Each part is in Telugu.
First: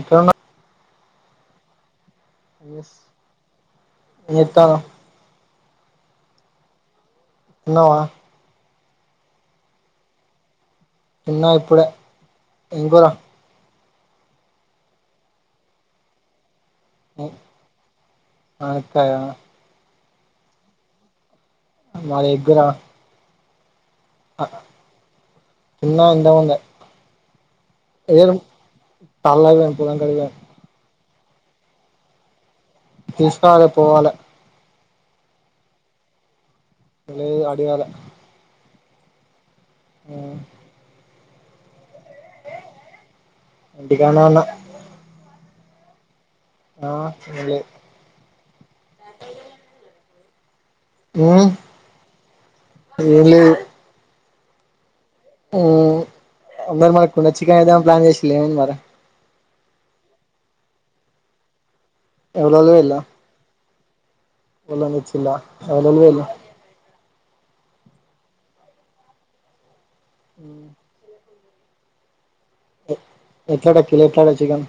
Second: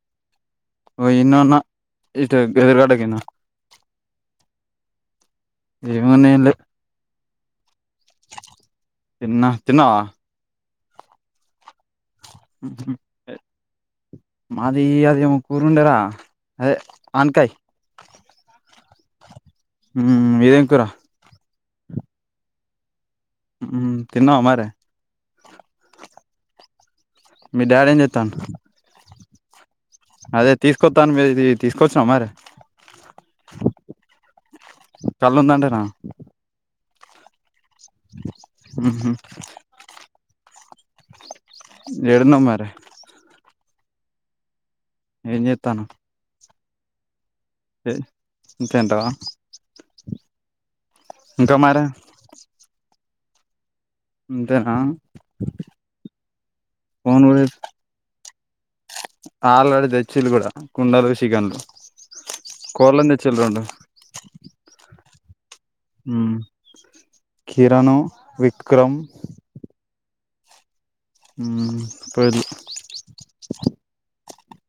ఎప్పుడన్న ఓ ఈన్నే ఉన్నా ఇటు గెదురుగడ్డ కినా ఏం చేత్తన్నావ్ ఏమో నేన్లే తినవా తిన్న తిన్నవా తిన్న ఇప్పుడే ఏం కూర మాది అది ఓ పురుండరా అదే అన్కాయ్ మునక్కాయ ఉమ్ మీదేం కూరా వాళ్ళు ఎగ్గురా ఉమ్ తిన్నవా మరి చిన్న ఎంతా ఉంద మీ డాడీ ఏం ఏరు చెత్తాండు తల్వవ పుల కడిగం మొత్తంన్ కయితే తీసుకొచ్చినావ మరి తీసుకోవలా పోవాల కళ్ళు ఉందండినా లే అడిగాలే ఉహూ హ్మ్ ఏడున్నావ్ మరి ఇంటి కన్నే ఉన్న ఏం చెత్తన్నావ్ ఆ ఏం లేదు అంతే అంతే అంటావా ఉమ్ ఇంకా మారి ఏం లేదు అంతేనా హ్మ్ అందరు ఫోన్ మనకు కూడా నచ్చికన్ ఏదామని ప్లాన్ చేసిలేమని మరి ఆల్రెడీ తెచ్చిలు కూడా కుండలు షికన్లు కోళ్ళను తెచ్చీలు రోండు కోళ్ళను తెచ్చిన్లా ఉమ్ కిరణు విక్రమ్ హ్మ్ ఉమ్ పదు చికన్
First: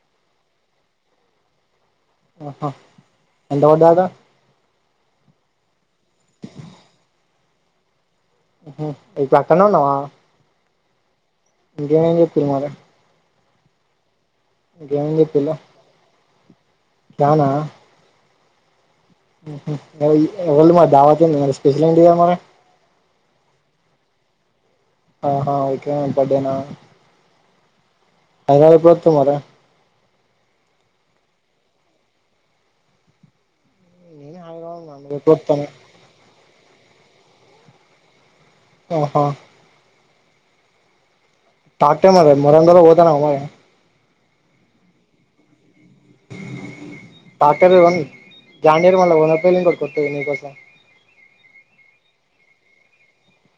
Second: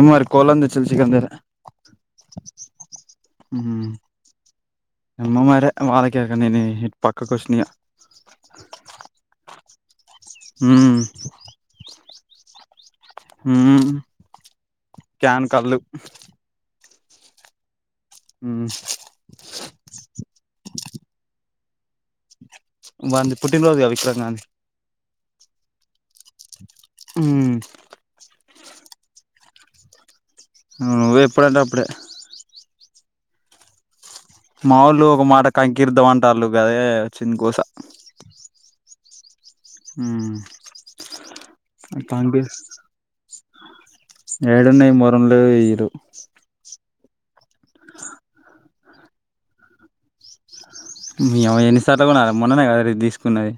ఉన్నారు కోళ్ళను తెచ్చింది చికెన్ దగ్గర ఆహా ఎంత పడ్డయాట అమ్మ మరె వాళ్ళ కె ఇక నేను ఇటు పక్కకు వ పైనాల మ్మ్ ఇంకా ఏమేమి చేప్పినారు మ్మ్ క్యాన్ కళ్ళు క్యానా మ్మ్ ఉహు ఇవాళ్ళ మాకు దావాత్ ఉంది మరి స్పెషల్ ఎంటి ఇగ మరి వాన్ది పుట్టిన రోజు కదా విక్రమ్ గాంధీ ఆహా విక్రమ్ గాని బర్డేనా మ్మ్ హైదరాబాద్ ఎప్పుడు వత్తావు మరి మ్మ్ నువ్వు ఎప్పుడంటే అప్పుడే నేను హైదరాబాద్ ఉన్నా మావళ్ళు నువ్వు ఒక ఎప్పుడు మాట వత్తనవ్ కంకిీర్ధం అంటళు కాయే చిన్న కోస ఆహా మ్మ్ ట్రాక్టర్ మీద మెరంగల్ పోతన్న మే యడున్నాయి మెరంలో యిరు టాకర్ల జాడిరు [unintelligible] మళ వన్ పయలు కూడా నీ కొసం నీ యావ ఎన్నిసార్లు కొనాలే మొన్ననే కదా రా ఇది తీసుకున్నది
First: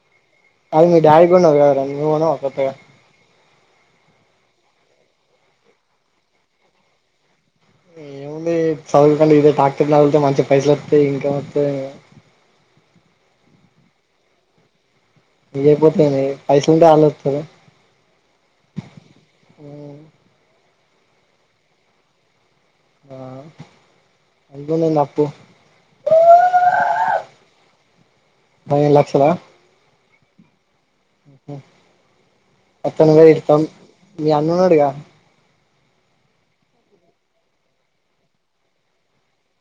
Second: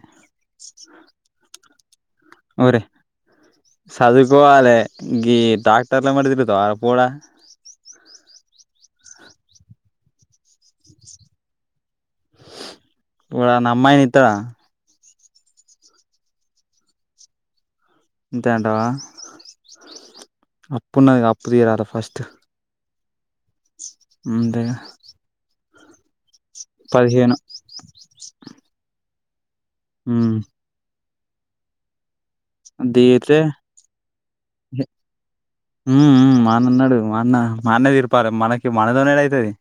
అవ్ మీ డాడీ కొన్నాడు కదార నువ్వు కొనవా కొత్తవి ఒరే చదువుకోవాలే ఇ ట్రాక్టర్ల వెంబడి తిరుగుతావ పొరుడ ఏముంది చదువుకన్న ఇదే టాక్టర్ తొలితే మంచి పైసలు వస్తాయి ఇన్కమ్ వత్తాయి ఎవరన్న అమ్మాయిని ఇత్తవా ఇగ పోతేనేం పైసలు క [unintelligible] అంతే అంటావ అప్పున్నది అప్పు తీరాలే ఫస్ట్ ఆ ఎంత అంతేగా ఉన్నింది అప్పు పదిహేను ఎనిమిది లక్షల మ్మ్ అత్తను కూడ [unintelligible] దిగితే ఇడత్తాం నికు అన్న ఉన్నాడుగా మ్మ్ మ్మ్ మా అన్న ఉన్నాడుగా మాఅన్న మాఅన్నే తీరిపాలి మనకి మనతోన యడ అవుతుది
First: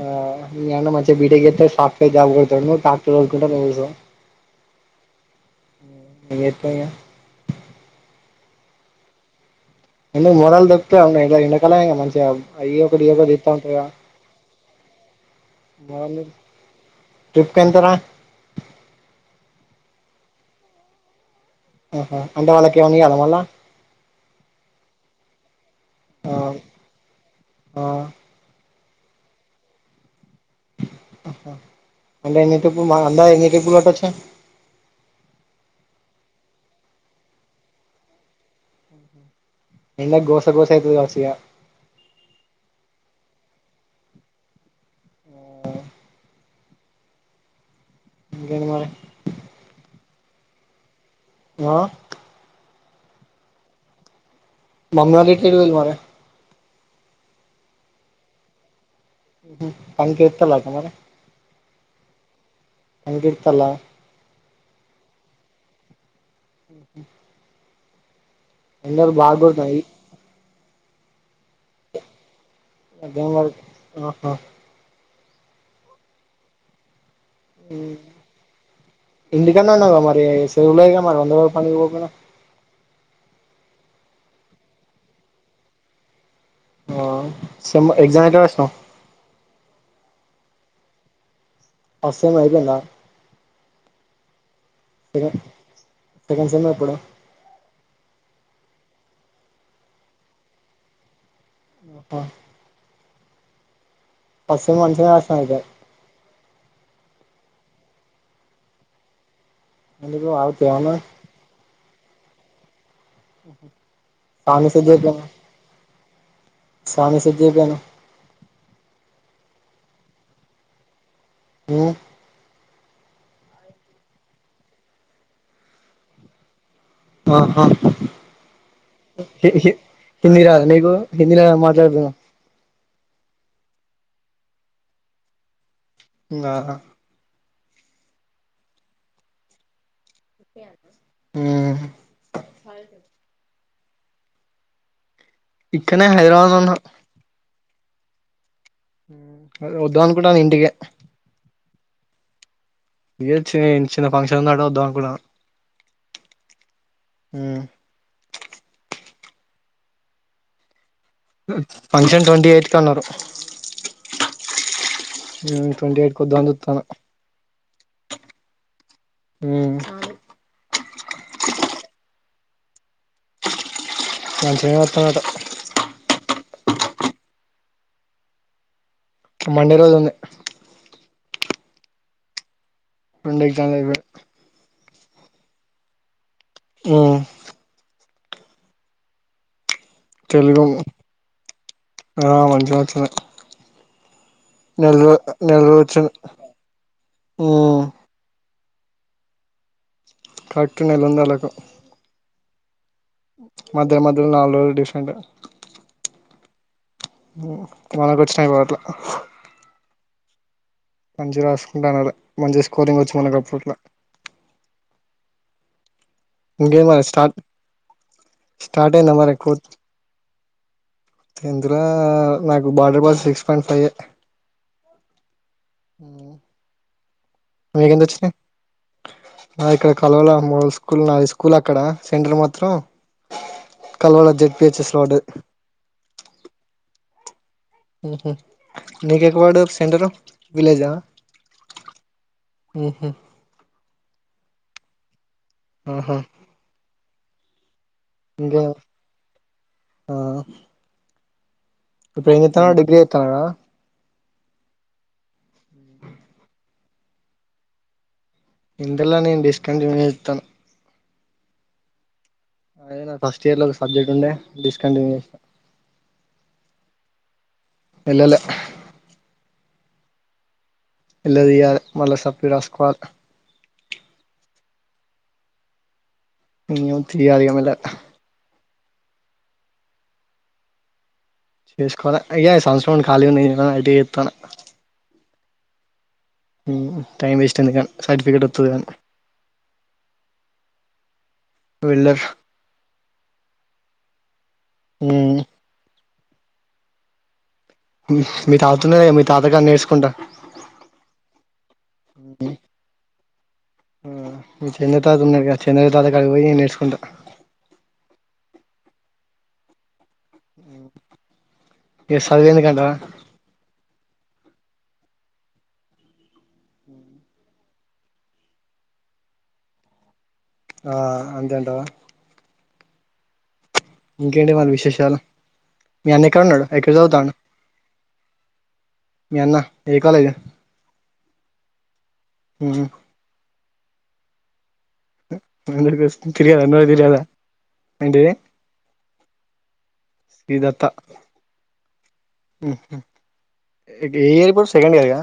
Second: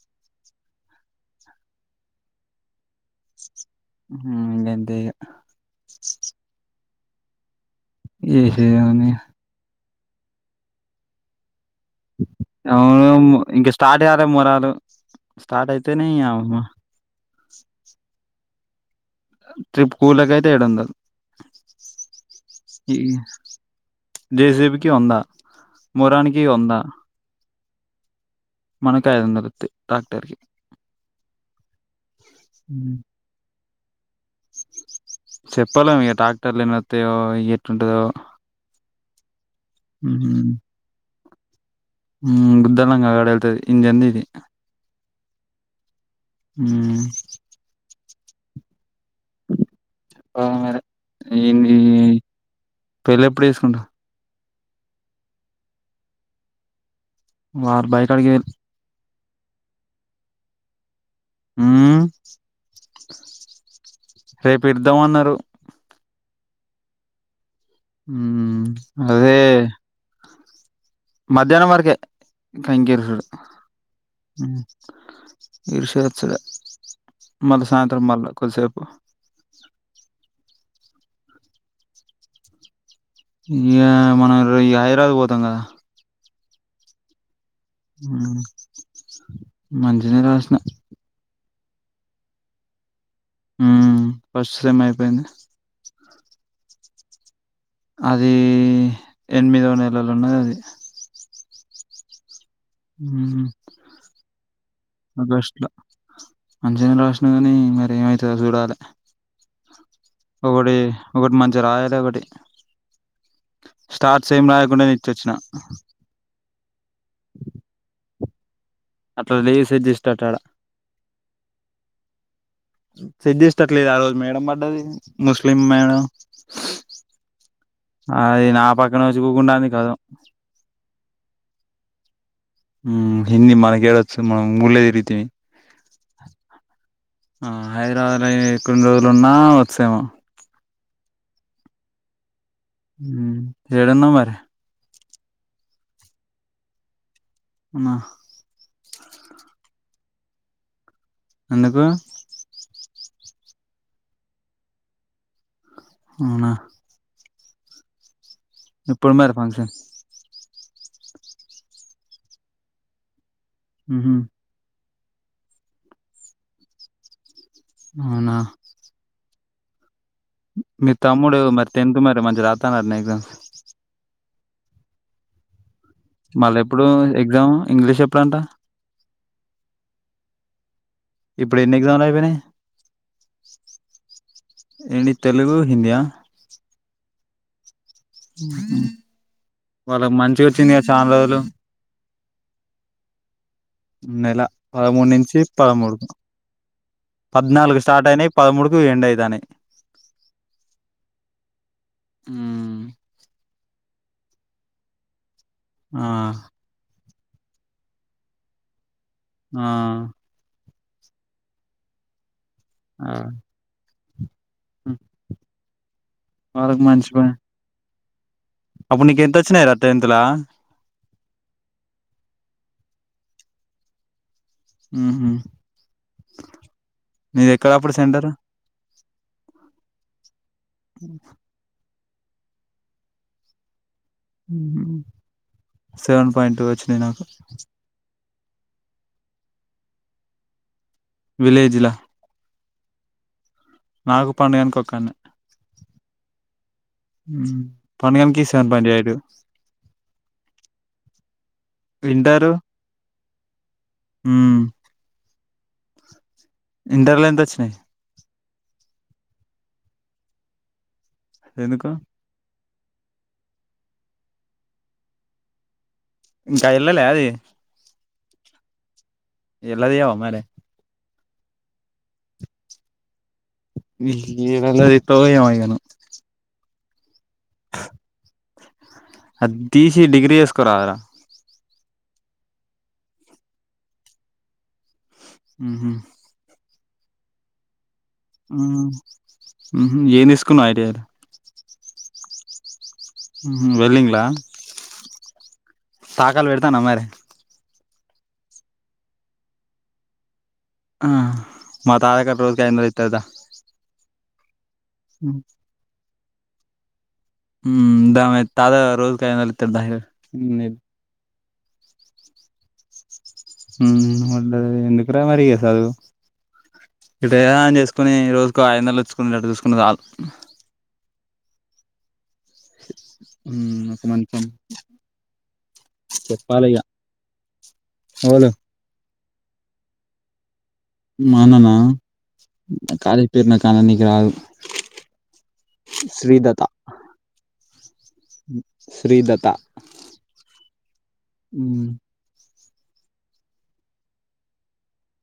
ఆ అన్న మంచిగా బిటేక్ చేత్తోనే సాఫ్ట్వేర్ జాబ్ కొడుతాడు నువ్వు ట్రాక్టర్ తొలుకుంటా నువ్వు హలో గంతే ఏమ్ చెత్తాన్నావ్ ఏహె అని ఎందొ మెరలు దొక్కి వెనకల ఇక మంచిగా అయ్య అవును ఒకయ దీత్త ఇంకా ఉంటారుగా స్టార్ట్ కాలే [unintelligible] మొరాలు స్టార్ట్ అయితేనే ఇగ చెప్తాంటార ట్రిప్ కూల్లకి అయితే ఏడు వందలు ఆహా అంటే వాళ్ళకి ఏమన్నా ఇయ్యాలా మళ్ళా జేసీబికి వంద ఆ మెరానికి వందా ఆ మనకి అయిదు వందలు వత్తాయి ట్రాక్టర్కి అంటే ఎన్ని టిప్పులు మన అందసు ఎన్ని టిప్పులు పట్టచ్చు చెప్పాలేమ్ ఇక ట్రాక్టర్లు ఎన్నో వస్తాయో ఎట్లాంటాదొ ఎన్న గోస గోసయితే తమసగా [unintelligible] గుద్దంగా అ గడతాది ఇంజన్ది ఇది మ్మ్ ఇంకేం మరి ఆ మరి ఆ ఈ పెళ్ళి ఎప్పుడు చేసుకుంటావ్ బంగారు ఎట్లా చేయాల్ల మరి వార్ బయి కాడికి వేర్ ఉహు పనికెళ్తుందటనా మరి ఉ పనికి ఏడుత్తళ్ళ రేపు ఇద్దామ్ అన్నారు ఆహ మ్మ్ ఎండలు అదే బాగా కొడుతాయి మధ్యాహ్నం వరకే కంకి ఇరుసుడు మధ్యాహ్నం వరకు ఆహా ఇరిసెయ్యొచ్చుగా ఉ ఇంటి కాన్నే ఉన్నావుగా మరి ఏసు ఏం ఉన్నది ఇగ మనమందరం పనికి పోకట యా మనం రి ఈ హైదరాబాద్ పోతాం కదా వావ్ ఉ మంచిగానే రాసిన అసలు అయ్యిపోయిందా మ్మ్ ఫస్ట్ సెమ్ అయిపోయింది సెకండ్ సెకండ్ సేమ్ ఎప్పుడు అది ఎనిమిదో నెలల ఉన్నది అది అప్పా ఉ సెమ్ మంచిగానే రాసినావ్ ఆగస్టు అయితే లా మంచిగానే రాసిన గాని మరి ఏమైతదో చూడాలే ఎందుకు ఆగుతే ఒకటి ఏమన్నా ఒకటి మంచిగా రాయాలే ఒకటి స్టార్ట్స్ ఏం సార్ రాయకుండా నే ఇచ్చి వచ్చిన స్వామి సెట్ జేబీ అన్నా అట్లా లేదు సెట్ చేసేటట్టు ఆడ ఉ సేట్ చేస్తట్లేదు ఆ రోజు మేడం పడ్డది ముస్లిం మేడం మహా అది నా పక్కన వచ్చి హి కూకుంటాంది హి కథం హింది రాదు నీకు హిందిల మాట్ జేడుందా ఉ హిందీ మనకు ఏడ వచ్చింది మనం ముళ్ళేరితిమి నాన్న ఆ హైదరాబాద్ లే కొన్ని రోజులు ఉన్నా వచ్చు ఏమో ఉ ఉ ఏడున్నావ్ మరి ఇక్కనే హైదరాబాద్ ల ఉన్నా అమ్మ ఉ అదే వద్దాం అనుకుంటునా ఇంటికే ఎందుకు యే చి చిన్న ఫంక్షన్ ఉంది అటు వద్దాం అనుకున్నాను అవునా ఉమ్ ఎప్పుడుమరి ఫంక్షన్ ఫంక్షన్ ట్వంటీ ఎయిత్ కి అన్నారు ఉహు ట్వంటీ ఎయిట్ కొద్దాం అని చూస్తున్న అవునా ఉ మీ తమ్ముడు మరి టెన్త్ మరి మంచిగా రాత్తాన్ దట్న ఎగ్జామ్స్ మంచిగా రాతందట మళ్ళా ఎప్పుడు ఎగ్జామ్ ఇంగ్లీష్ ఎప్పుడు అంట మండే రోజు ఉంది ఇప్పుడు ఎన్ని ఎగ్జామ్లు అయ్యిపోయినాయి రెండు ఎగ్జామ్ లు అయిపోయినాయి ఏంటి తెలుగు హిందియా ఉ ఉ వాళ్ళకు మంచిగా తెలుగు వచ్చిందిగా చాలా రోజులు ఆ మంచిగ వచ్చినయ్ నెల పదమూడు నుంచి రోజు పదమూడు వచ్చింది పద్నాలుగు ఉమ్ స్టార్ట్ అయినయి పదమూడుకి ఎండ్ అయితానై కరెక్ట్ నెల ఉంది ఆళ్లకు ఉమ్ మధ్య మధ్యలో నాలుగు రోజులు డిఫరెంట్ ఆ వాళ్ళకి వచ్చినాయి ఇగో అట్ల ఆ మంచి రాసుకుంటా ఉన్నారు మంచి స్కోరింగ్ వచ్చు మనకప్పుట్లా ఉమ్ ఇంగేం మరి స్టార్ట్ స్టార్ట్ అప్పుడు అయిందా నీకు మరి కోర్స్ ఎంతొచ్చినయ్ రా టెన్త్ ల టెన్త్ ల నాకు బార్డర్ మార్స్ సిక్స్ పాయింట్ ఫైవే హుహు మీకెంత వచ్చినాయి ఇక్కడ కల్వల మోడల్ స్కూల్ నా హైస్కూల్ అక్కడ సెంటర్ మాత్రం కల్వాల జెడ్ పిహెచ్ఎస్ లో బడ్డది సెవెన్ పాయింట్ టూ వచ్చినాయి నాకు హుహూ నీకు ఎక్కడ పడ్డది సెంటర్ విలేజా విలేజ్లా ఉమ్ హూ నాకు పండుగానిక్కి ఒక్కాన్నే ఆహా పండు గానికి ఇంకా సెవన్ పాయింట్ ఏట్ ఆ ఇప్పుడు ఎంజేత్తునడు డిగ్రీ జేత్తునాడ ఉమ్ ఇంటర్ల ఎంత వచ్చినాయి ఇంటర్ ల నేను డిస్కంటిన్యూ జేత్తున ఎందుకు అదే నా ఫస్ట్ ఇయర్ లో ఒక సబ్జెక్ట్ ఉండే డిస్కంటిన్యూ జేసా ఇంకా ఎల్లలే అది ఎల్లలే ఎల్లదీయవా మరీ ఎల్లదీయాలే మళ్ళ సప్లీ రాస్కోవాలే యేడ ఎల్లదీత్తవో ఏమో ఇగ నువ్ ఏమో తీయాలని ఇగ మెల్లగా అది దీసీ డిగ్రీ జేసుకో రాదురా చేసుకోవాలే అయ్యాక ఈ సంవత్సరం ఖాళీ ఉన్నా ఐటీ జేత్తున ఉమ్ హూ ఉమ్ టైమ్ వేస్ట్ ఎందుకని సర్టిఫికేట్ వత్తది కాని హుహూ ఏ దీసుకున్నావ్ ఐటీయేల వెళ్ళా వెళ్ళింగ్లా ఉమ్ తాకలు పెడుతున్నవా మరి మీ తాతుండుగా మీ తాతగాడ నేర్చుకుంటా ఆ మా తాతకాడ రోజ ఐదోందల్ ఇత్తదా మీ చిన్న తాత ఉన్నాడుగా చెచన్న తాతకాడికి పోయి నేర్చుంటా మ్మ్ దవెత్తాలు రోజుకి ఐదు వందల్ ఇత్తను దా ఏ నీకు టె సదువుఎందుకంటవా మ్మ్ ముండదది ఎందుక రా మరీ ఇగ సదువు ఎటెనా ఆన్ జేసుకొని రోజుకు ఐదుదొందల్ వచ్చుకున్ డట్టు చూసుకున్న చాలు ఆ అంతే అంటవా మ్ ఒక మంచెం మరి విశేషాలు మీ అన్న ఎక్కడ ఉన్నాడు చెప్పాలి ఇగ ఎక్కడ చదువుతాండు ఓలు మీ అన్నా ఏ కాలేజు మా అన్ననా ఆ కాలేజ్ పేరు నాకు అననీకి రాదు ఫైప్ హండ్రడ్ తీస్కొన్ తిరిగి శ్రీదత్త అన్న తిరగలా శ్రీదత్త శ్రీ దత్త మ్మ్ ఏ ఇయర్ప్పు సెకండ్ ఇయర్గా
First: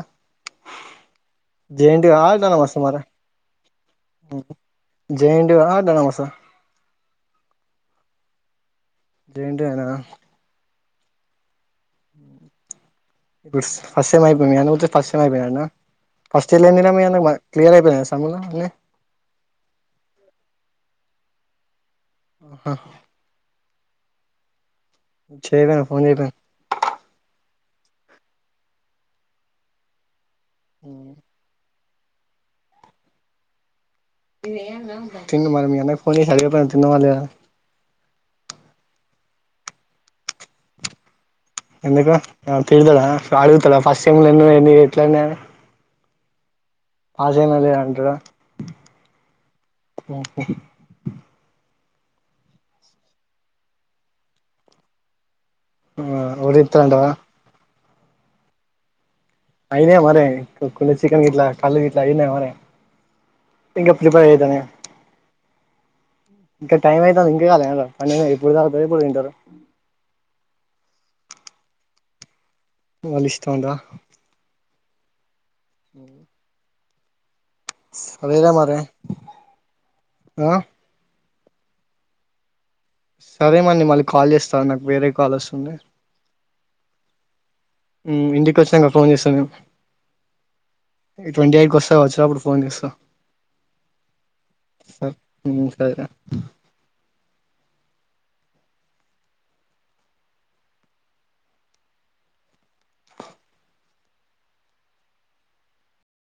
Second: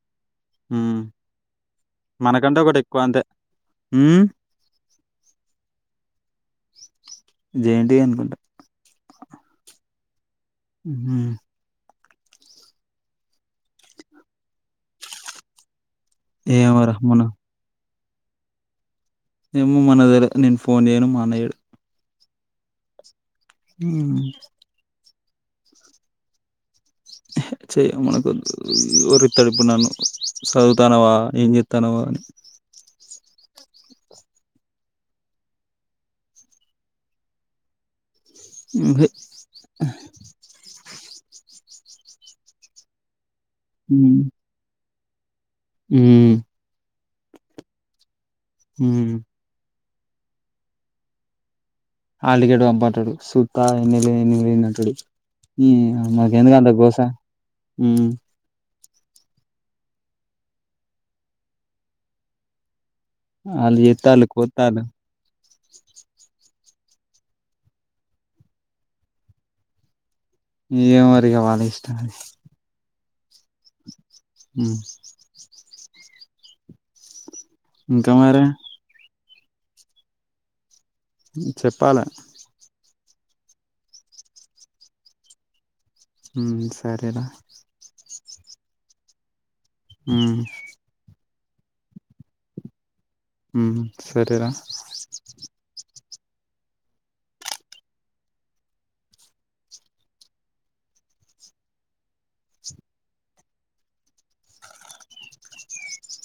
ఉమ్, జెన్టువా మనకంటే ఆటనవస్ ఒకటి మాన ఎక్కువ అంతే మ్ జెఎన్ టువా అటానమస్ ఆ జేఎన్‌టీయూ అనుకుంట జే ఎన్ టు ఏనా హ్మ్ బుస్ ఫస్ట్ టైమ్ అయిపోయింది గాని ఉత్తి ఫస్ టైం అయిపైఅన్న ఫస్ట్ ఇయర్లో ఎన్నిర ఏమోరా మీ మొన్న అన్నకి క్లియర్ అయిపోయినా అస్ తముల లే ఎమో మనతెలె నేన్ ఫోన్ జెయ్యను మా అన్న జేయడు ఆహా హ్మ్ చెయ్యరా ఫోన్ చేయర హె చేయ మనకొద్దు ఉరితాడు ఇప్పుడు నన్ను చదువుతానవా ఏం చె తనవాని తిన్ను మరి మీ అన్న ఫోన్ జేసి అడిగవ తిన్నవ లేద అని మ్మ్ హె ఎందుకు తీడ్తడ అడుగుతడా ఫస్ట్ సెమ్ లో ఎన్ని ఒయిని ఎట్ల అన్ని అనీ హ్మ్ పాసై మళ్ళీ అంటడా హ్మ్ ఓహ హాల్ టికేట్ పంపు అంటడు సూత్తా ఎన్ని ఎందుకు బోయింది అంటడు మ్మ్ నాకు ఎందుక అంత గోస ఓడిస్తాడంటావా ఉమ్మ్ అయినీఅవ్వరే కుని చికెన్ గిట్లా కళ్ళు గిట్లా అయినీఅవ్వరే వాళ్ళు ఇంకా చేత్తాళ్ళు ప్రిపేర్ అయిదనే కోత్తాళ్ళు ఇంకా టైం అయితాంది ఇందిగ లేవలె అనెమో ఎప్పుడు తావుతారు ఎప్పుడు తింటారు ఈ ఏమో మరి ఇగ వాళ్ళ ఇష్టం వాళ్ళ ఇష్టం ఉందా మ్మ్ మ్మ్ సరేరా మరి ఆ చెప్పా లె సరే మళ్ళీ నేన్ కాల్ చేస్తాను నాకు వేరే కాల్ వస్తుంది హ్మ్ సరేరా ఇంటికి వచ్చంగ ఫోన్ చేస్తాగ హ్మ్ ఈ ట్వంటీ ఎయిట్కి వస్తా వచ్చా అప్పుడు ఫోన్ చేస్తా ఉమ్ సరేరా స సరే